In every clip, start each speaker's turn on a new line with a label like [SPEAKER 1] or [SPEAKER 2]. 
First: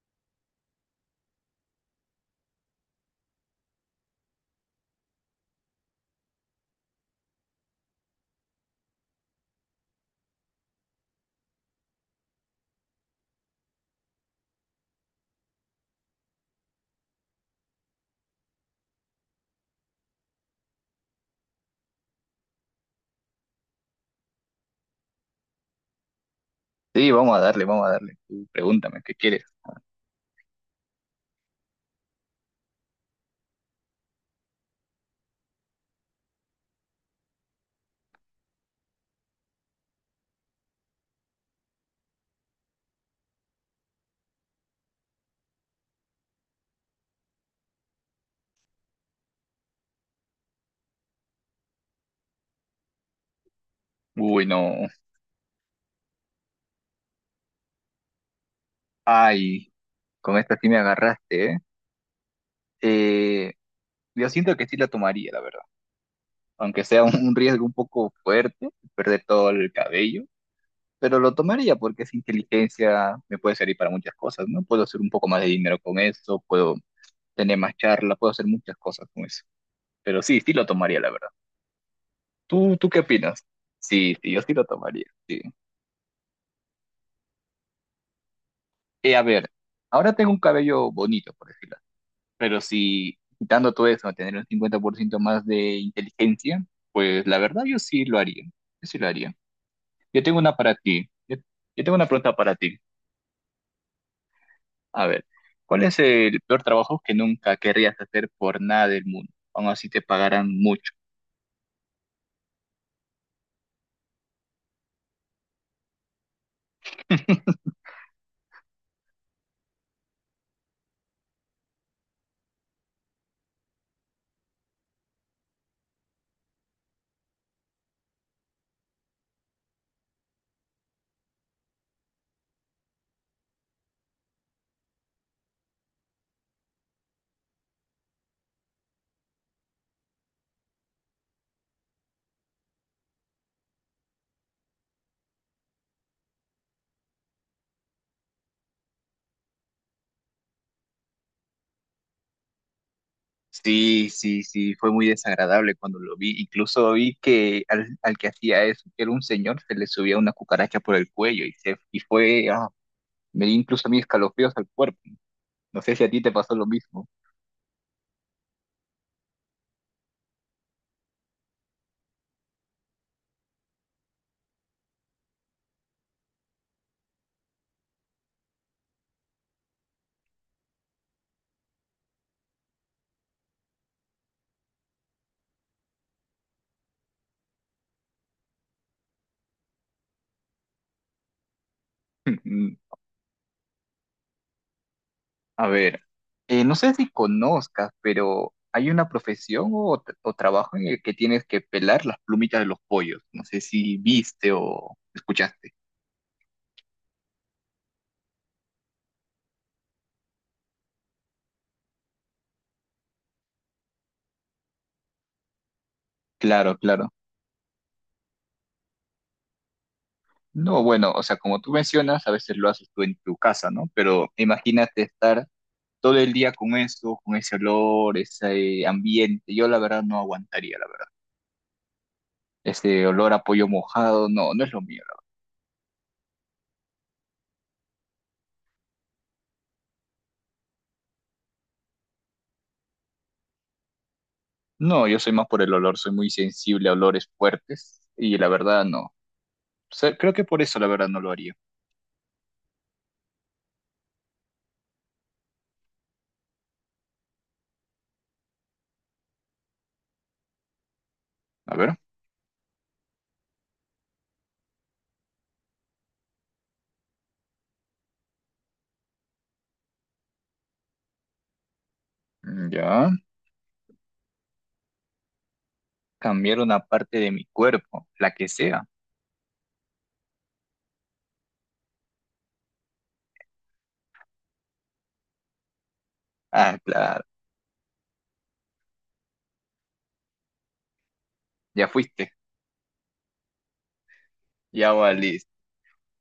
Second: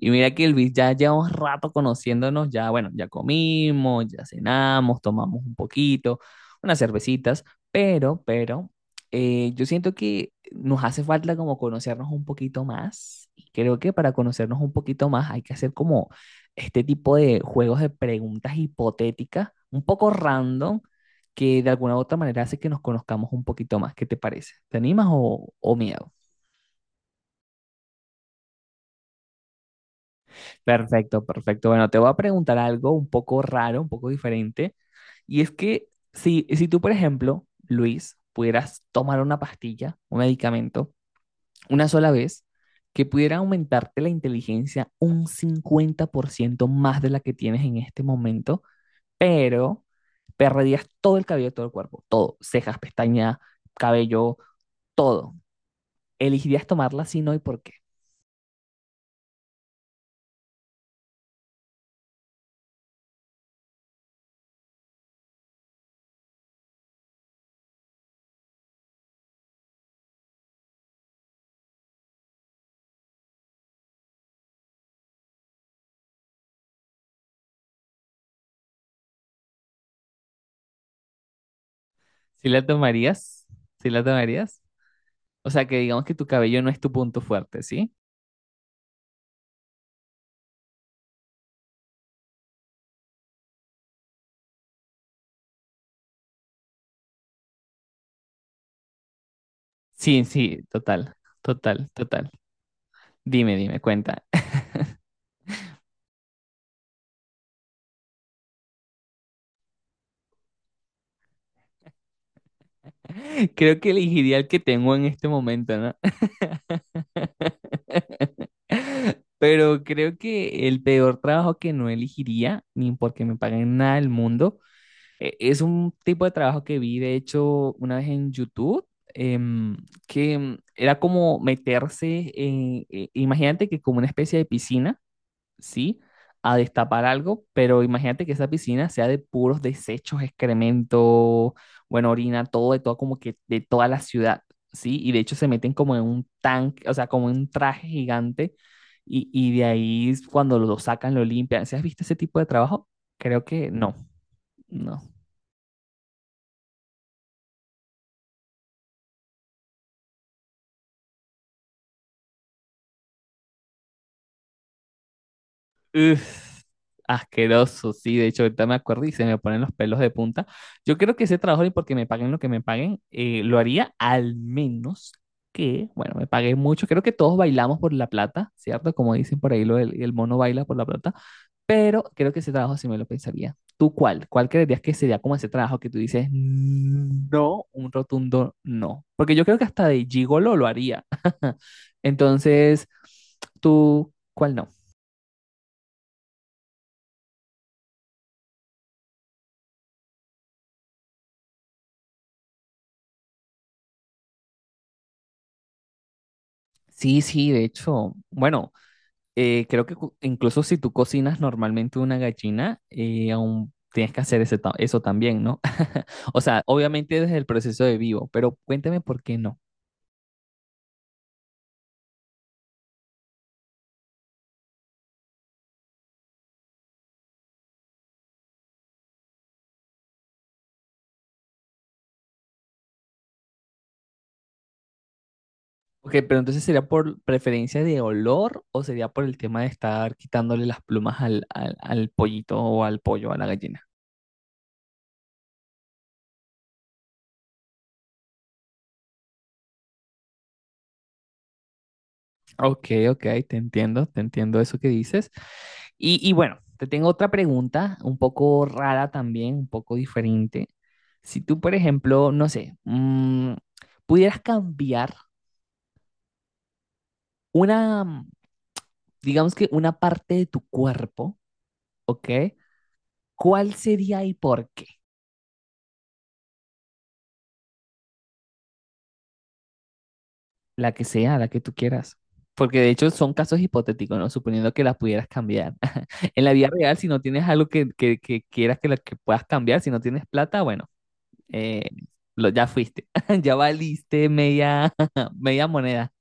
[SPEAKER 1] Y mira que Elvis ya lleva un rato conociéndonos, ya bueno, ya comimos, ya cenamos, tomamos un poquito, unas cervecitas, pero yo siento que nos hace falta como conocernos un poquito más. Y creo que para conocernos un poquito más hay que hacer como este tipo de juegos de preguntas hipotéticas, un poco random, que de alguna u otra manera hace que nos conozcamos un poquito más. ¿Qué te parece? ¿Te animas o miedo?
[SPEAKER 2] Sí, vamos a darle, vamos a darle. Tú pregúntame, ¿qué quieres?
[SPEAKER 1] Perfecto, perfecto. Bueno, te voy a preguntar algo un poco raro, un poco diferente. Y es que si tú, por ejemplo, Luis, pudieras tomar una pastilla, un medicamento, una sola vez, que pudiera aumentarte la inteligencia un 50% más de la que tienes en este momento, pero perderías todo el cabello de todo el cuerpo, todo, cejas, pestañas, cabello,
[SPEAKER 2] Uy, no.
[SPEAKER 1] todo. ¿Elegirías tomarla si no y por qué?
[SPEAKER 2] Ay, con esta sí me agarraste, ¿eh? Eh, yo siento que sí la tomaría, la verdad. Aunque sea un riesgo un poco fuerte, perder todo el cabello, pero lo tomaría porque esa inteligencia me puede servir para muchas cosas, ¿no? Puedo hacer un poco más de dinero con eso, puedo tener más charla, puedo hacer muchas cosas con eso. Pero sí, sí lo tomaría, la verdad.
[SPEAKER 1] ¿Si la
[SPEAKER 2] ¿Tú qué opinas?
[SPEAKER 1] tomarías? ¿Si la
[SPEAKER 2] Sí, sí, yo sí
[SPEAKER 1] tomarías?
[SPEAKER 2] lo tomaría, sí.
[SPEAKER 1] O sea, que digamos que tu cabello no es tu punto fuerte, ¿sí?
[SPEAKER 2] A ver, ahora tengo un cabello bonito, por decirlo. Pero si quitando todo eso, tener un 50% más de inteligencia, pues la verdad yo sí lo haría. Yo sí lo haría. Yo
[SPEAKER 1] Sí,
[SPEAKER 2] tengo una
[SPEAKER 1] sí,
[SPEAKER 2] para ti.
[SPEAKER 1] total,
[SPEAKER 2] Yo
[SPEAKER 1] total,
[SPEAKER 2] tengo una
[SPEAKER 1] total.
[SPEAKER 2] pregunta para ti.
[SPEAKER 1] Dime, dime, cuenta.
[SPEAKER 2] A ver, ¿cuál es el peor trabajo que nunca querrías hacer por nada del mundo? Aún así te pagaran mucho.
[SPEAKER 1] Creo que elegiría el que tengo en este momento, ¿no? Pero creo que el peor trabajo que no elegiría, ni porque me paguen nada del mundo, es un tipo de trabajo que vi, de hecho, una vez en YouTube, em, que era como meterse en, imagínate que como una especie de piscina, ¿sí? A destapar algo, pero imagínate que esa piscina sea de puros desechos, excremento, bueno, orina, todo, de todo, como que de toda la ciudad, ¿sí? Y de hecho se meten como en un tanque, o sea, como en un traje gigante, y de ahí cuando lo sacan, lo limpian. ¿Sí has visto ese tipo de trabajo? Creo que no,
[SPEAKER 2] Sí, sí, sí, fue
[SPEAKER 1] no.
[SPEAKER 2] muy desagradable cuando lo vi. Incluso vi que al, al que hacía eso, que era un señor, se le subía una cucaracha por el cuello y, se, y fue, ah, me dio incluso a mí escalofríos al cuerpo. No sé si a ti te pasó
[SPEAKER 1] Uf,
[SPEAKER 2] lo mismo.
[SPEAKER 1] asqueroso, sí. De hecho, ahorita me acuerdo y se me ponen los pelos de punta. Yo creo que ese trabajo, y porque me paguen lo que me paguen, lo haría al menos que, bueno, me paguen mucho. Creo que todos bailamos por la plata, ¿cierto? Como dicen por ahí, lo del, el mono baila por la plata. Pero creo que ese trabajo sí me lo pensaría. ¿Tú cuál? ¿Cuál creerías que sería como ese trabajo que tú dices, no, un rotundo no? Porque yo creo que hasta de gigolo lo haría. Entonces, ¿tú cuál no?
[SPEAKER 2] A ver, no sé si conozcas, pero hay una profesión o, o trabajo en el que tienes que pelar las plumitas de los pollos. No sé si viste o escuchaste.
[SPEAKER 1] Sí, sí, de hecho, bueno, creo que incluso si tú cocinas normalmente una gallina, aún tienes que hacer eso también, ¿no? O sea,
[SPEAKER 2] Claro, claro.
[SPEAKER 1] obviamente desde el proceso de vivo, pero cuéntame por qué no.
[SPEAKER 2] No, bueno, o sea, como tú mencionas, a veces lo haces tú en tu casa, ¿no? Pero imagínate estar todo el día con eso, con ese olor, ese ambiente. Yo la verdad no aguantaría, la verdad. Ese olor a pollo mojado, no, no es lo mío, la verdad.
[SPEAKER 1] Ok, pero entonces sería por preferencia de olor o sería por el tema de estar quitándole las plumas al pollito o al pollo, a la gallina.
[SPEAKER 2] No, yo soy más por el olor, soy muy sensible a olores fuertes y la verdad no. Sea, creo que por eso la verdad no lo haría.
[SPEAKER 1] Ok, ok, te entiendo eso que dices. Y bueno, te tengo otra pregunta, un poco rara también, un poco diferente. Si tú, por
[SPEAKER 2] A ver,
[SPEAKER 1] ejemplo, no sé, mm, pudieras cambiar una, digamos que una parte de tu cuerpo, ¿ok?
[SPEAKER 2] mm, ya.
[SPEAKER 1] ¿Cuál sería y por qué?
[SPEAKER 2] Cambiar una parte de mi cuerpo, la que sea.
[SPEAKER 1] La que sea, la que tú quieras. Porque de hecho son casos hipotéticos, ¿no? Suponiendo que la pudieras cambiar. En la vida
[SPEAKER 2] Ah,
[SPEAKER 1] real, si no
[SPEAKER 2] claro,
[SPEAKER 1] tienes algo que quieras que puedas cambiar, si no tienes plata, bueno.
[SPEAKER 2] ya
[SPEAKER 1] Eh,
[SPEAKER 2] fuiste,
[SPEAKER 1] ya fuiste, ya valiste
[SPEAKER 2] ya
[SPEAKER 1] media,
[SPEAKER 2] valiste.
[SPEAKER 1] media moneda.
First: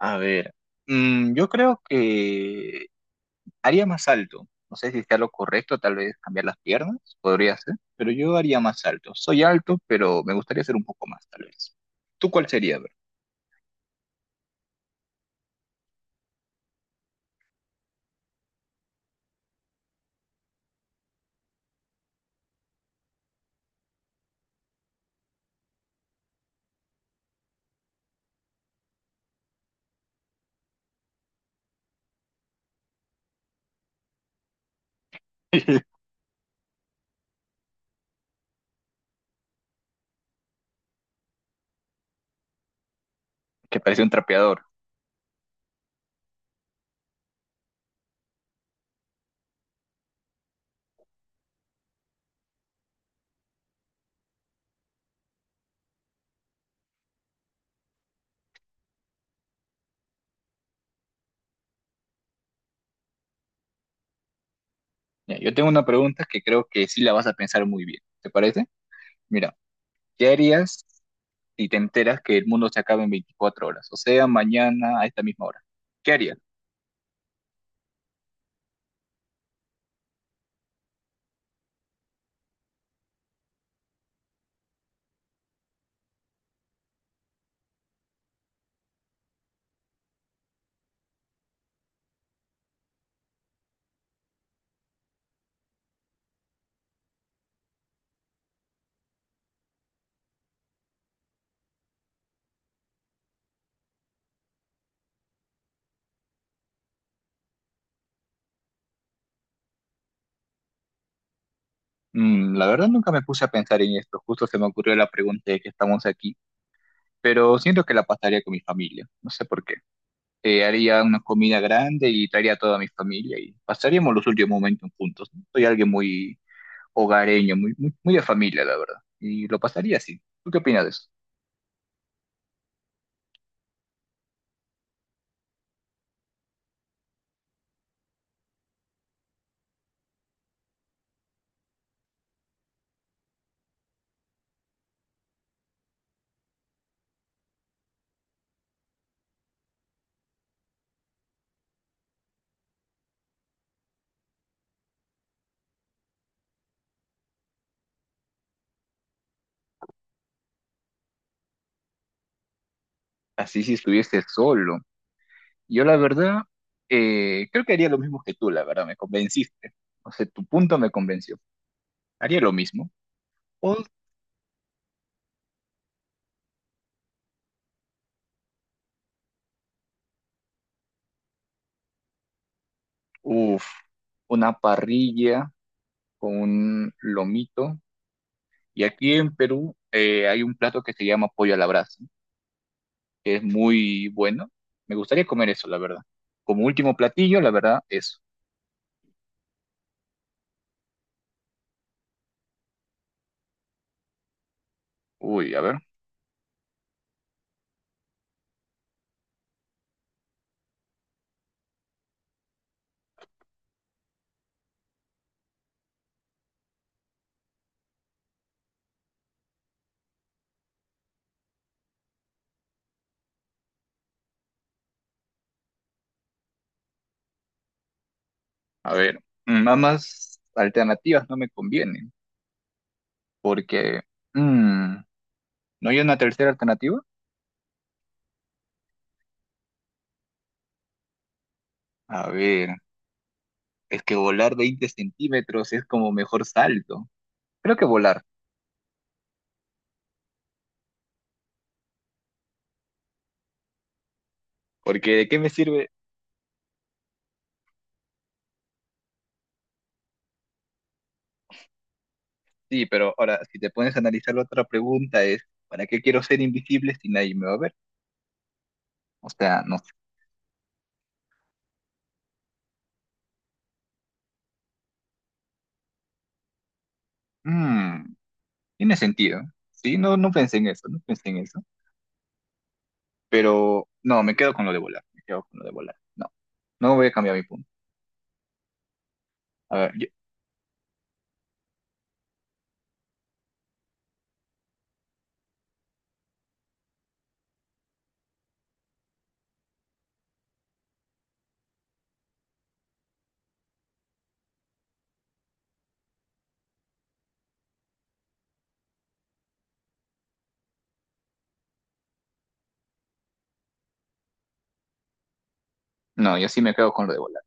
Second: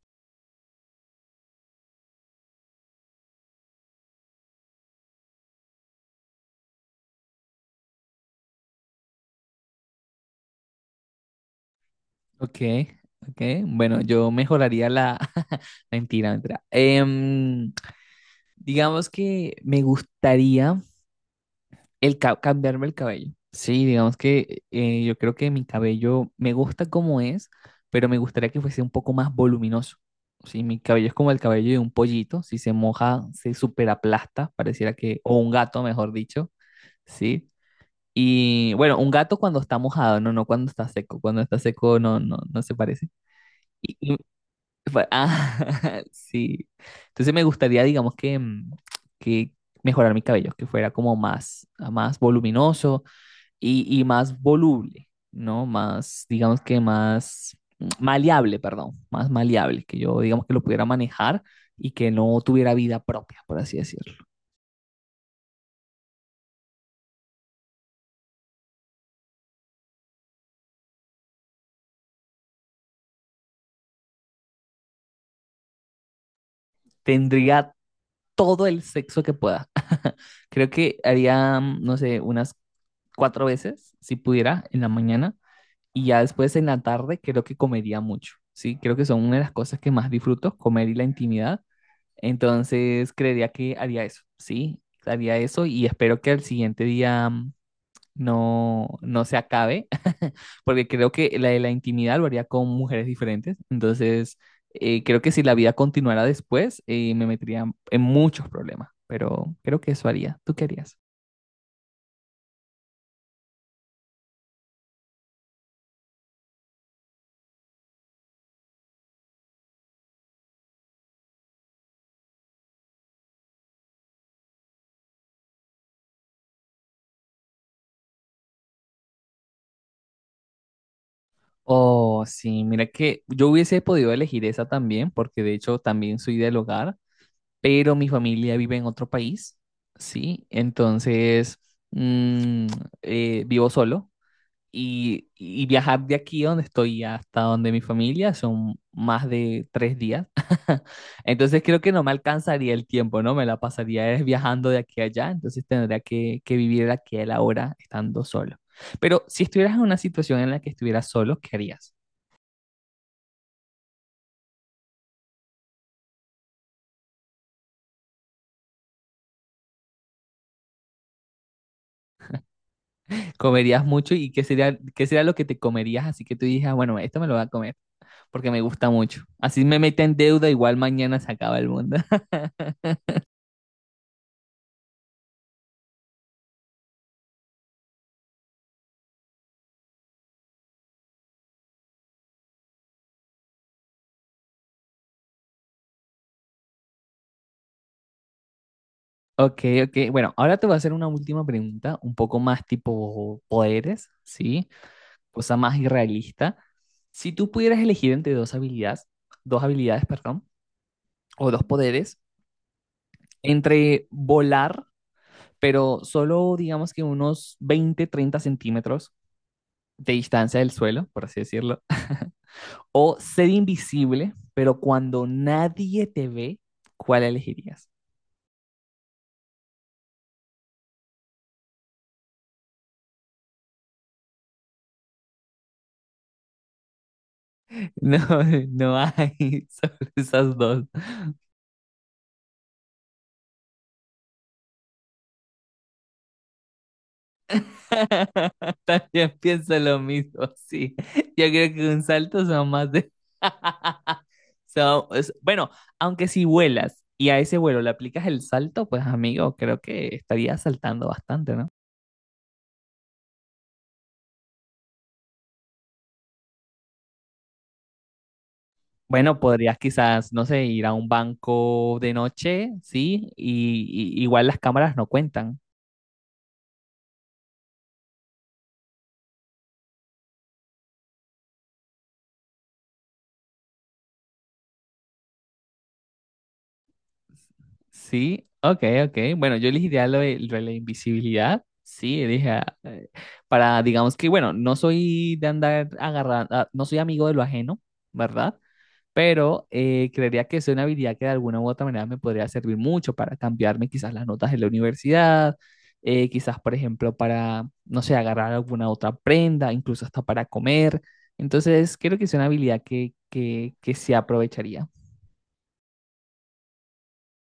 [SPEAKER 2] A ver, mm, yo creo que haría más alto. No sé si sea lo correcto, tal vez cambiar las piernas, podría ser, pero yo haría más alto. Soy alto, pero me gustaría ser un poco más, tal vez. ¿Tú cuál
[SPEAKER 1] Ok,
[SPEAKER 2] sería? A ver,
[SPEAKER 1] ok. Bueno, yo mejoraría la... Mentira, mentira. Digamos que me gustaría cambiarme el cabello. Sí, digamos que yo creo que mi cabello me gusta como es, pero me gustaría que fuese un poco más voluminoso. Sí, mi cabello es como el cabello de un pollito. Si se moja, se superaplasta, pareciera que... O un gato, mejor dicho. Sí. Y bueno, un gato cuando está mojado, no, no cuando está seco. Cuando está seco no, no, no se parece.
[SPEAKER 2] que
[SPEAKER 1] Y-
[SPEAKER 2] parece un
[SPEAKER 1] y
[SPEAKER 2] trapeador.
[SPEAKER 1] sí. Entonces me gustaría, digamos, que mejorar mi cabello, que fuera como más voluminoso y más voluble, ¿no? Más, digamos que más más maleable, que yo, digamos, que lo pudiera manejar y que no tuviera vida propia, por así decirlo.
[SPEAKER 2] Ya, yo tengo una pregunta que creo que sí la vas a pensar muy bien. ¿Te parece? Mira, ¿qué harías? Y te enteras que el mundo se acaba en 24 horas, o sea, mañana a esta misma hora. ¿Qué harías?
[SPEAKER 1] Tendría todo el sexo que pueda. Creo que haría, no sé, unas cuatro veces, si pudiera, en la mañana. Y ya después en la tarde creo que comería mucho, ¿sí? Creo que son una de las cosas que más disfruto, comer y la intimidad. Entonces creería que haría eso, ¿sí? Haría eso y espero que al siguiente día no, no se acabe, porque creo que la de la intimidad lo haría con mujeres diferentes. Entonces, creo que si la vida continuara después, me metería en muchos problemas, pero creo que eso haría. ¿Tú qué harías?
[SPEAKER 2] Mm, la verdad nunca me puse a pensar en esto, justo se me ocurrió la pregunta de que estamos aquí, pero siento que la pasaría con mi familia, no sé por qué. Haría una comida grande y traería a toda mi familia y pasaríamos los últimos momentos juntos, ¿no? Soy alguien muy hogareño, muy, muy, muy de familia, la verdad, y lo pasaría así. ¿Tú qué opinas de eso?
[SPEAKER 1] Oh, sí, mira que yo hubiese podido elegir esa también, porque de hecho también soy del hogar, pero mi familia vive en otro país, ¿sí? Entonces, mm, vivo solo. Y viajar de aquí donde estoy hasta donde mi familia son más de 3 días. Entonces creo que no me alcanzaría el tiempo, ¿no? Me la pasaría es viajando de aquí a allá, entonces tendría que vivir el aquí y el ahora estando solo. Pero si estuvieras en una situación en la que estuvieras solo, ¿qué harías?
[SPEAKER 2] Así si estuviese solo. Yo la verdad, creo que haría lo mismo que tú, la verdad, me convenciste. O sea, tu punto me convenció. Haría lo mismo. O,
[SPEAKER 1] ¿Comerías mucho y qué sería lo que te comerías? Así que tú dijeras, bueno, esto me lo voy a comer porque me gusta mucho. Así me mete en deuda, igual mañana se acaba el mundo.
[SPEAKER 2] uf, una parrilla con un lomito. Y aquí en Perú hay un plato que se llama pollo a la brasa, que es muy bueno. Me gustaría comer eso, la verdad. Como último platillo, la verdad, eso.
[SPEAKER 1] Ok, ok. Bueno, ahora te voy a hacer una última pregunta, un poco más tipo poderes, ¿sí?
[SPEAKER 2] Uy,
[SPEAKER 1] Cosa
[SPEAKER 2] a
[SPEAKER 1] más
[SPEAKER 2] ver,
[SPEAKER 1] irrealista. Si tú pudieras elegir entre dos habilidades, perdón, o dos poderes, entre volar, pero solo digamos que unos 20, 30 centímetros de distancia del suelo, por así decirlo, o ser invisible, pero cuando nadie te ve, ¿cuál elegirías?
[SPEAKER 2] a ver. Mm, nada más alternativas no me convienen, porque... mm, ¿no hay una tercera alternativa?
[SPEAKER 1] No, no hay solo esas dos.
[SPEAKER 2] A ver. Es que volar 20 centímetros es como mejor salto. Creo que volar,
[SPEAKER 1] También pienso lo mismo, sí. Yo creo que un salto son más de...
[SPEAKER 2] porque ¿de qué me
[SPEAKER 1] bueno,
[SPEAKER 2] sirve?
[SPEAKER 1] aunque si vuelas y a ese vuelo le aplicas el salto, pues amigo, creo que estarías saltando bastante, ¿no?
[SPEAKER 2] Sí, pero ahora, si te pones a analizar la otra pregunta es, ¿para qué quiero ser invisible si nadie me va a ver? O
[SPEAKER 1] Bueno,
[SPEAKER 2] sea,
[SPEAKER 1] podrías
[SPEAKER 2] no sé.
[SPEAKER 1] quizás, no sé, ir a un banco de noche, ¿sí? Igual las cámaras no cuentan.
[SPEAKER 2] Mm, tiene sentido. Sí, no, no pensé en eso, no pensé en eso. Pero no, me quedo con lo de volar, me quedo con lo de volar. No, no voy a cambiar mi punto.
[SPEAKER 1] Sí, ok, ok. Bueno, yo
[SPEAKER 2] A ver,
[SPEAKER 1] elegiría lo de la invisibilidad. Sí, dije, para, digamos que, bueno, no soy de andar agarrando, ah, no soy amigo de lo ajeno, ¿verdad? Pero creería que es una habilidad que de alguna u otra manera me podría servir mucho para cambiarme quizás las notas de la universidad, quizás, por ejemplo, para, no sé, agarrar alguna otra prenda, incluso hasta para comer. Entonces, creo que es una habilidad que se aprovecharía.
[SPEAKER 2] no, yo sí me quedo con lo de volar.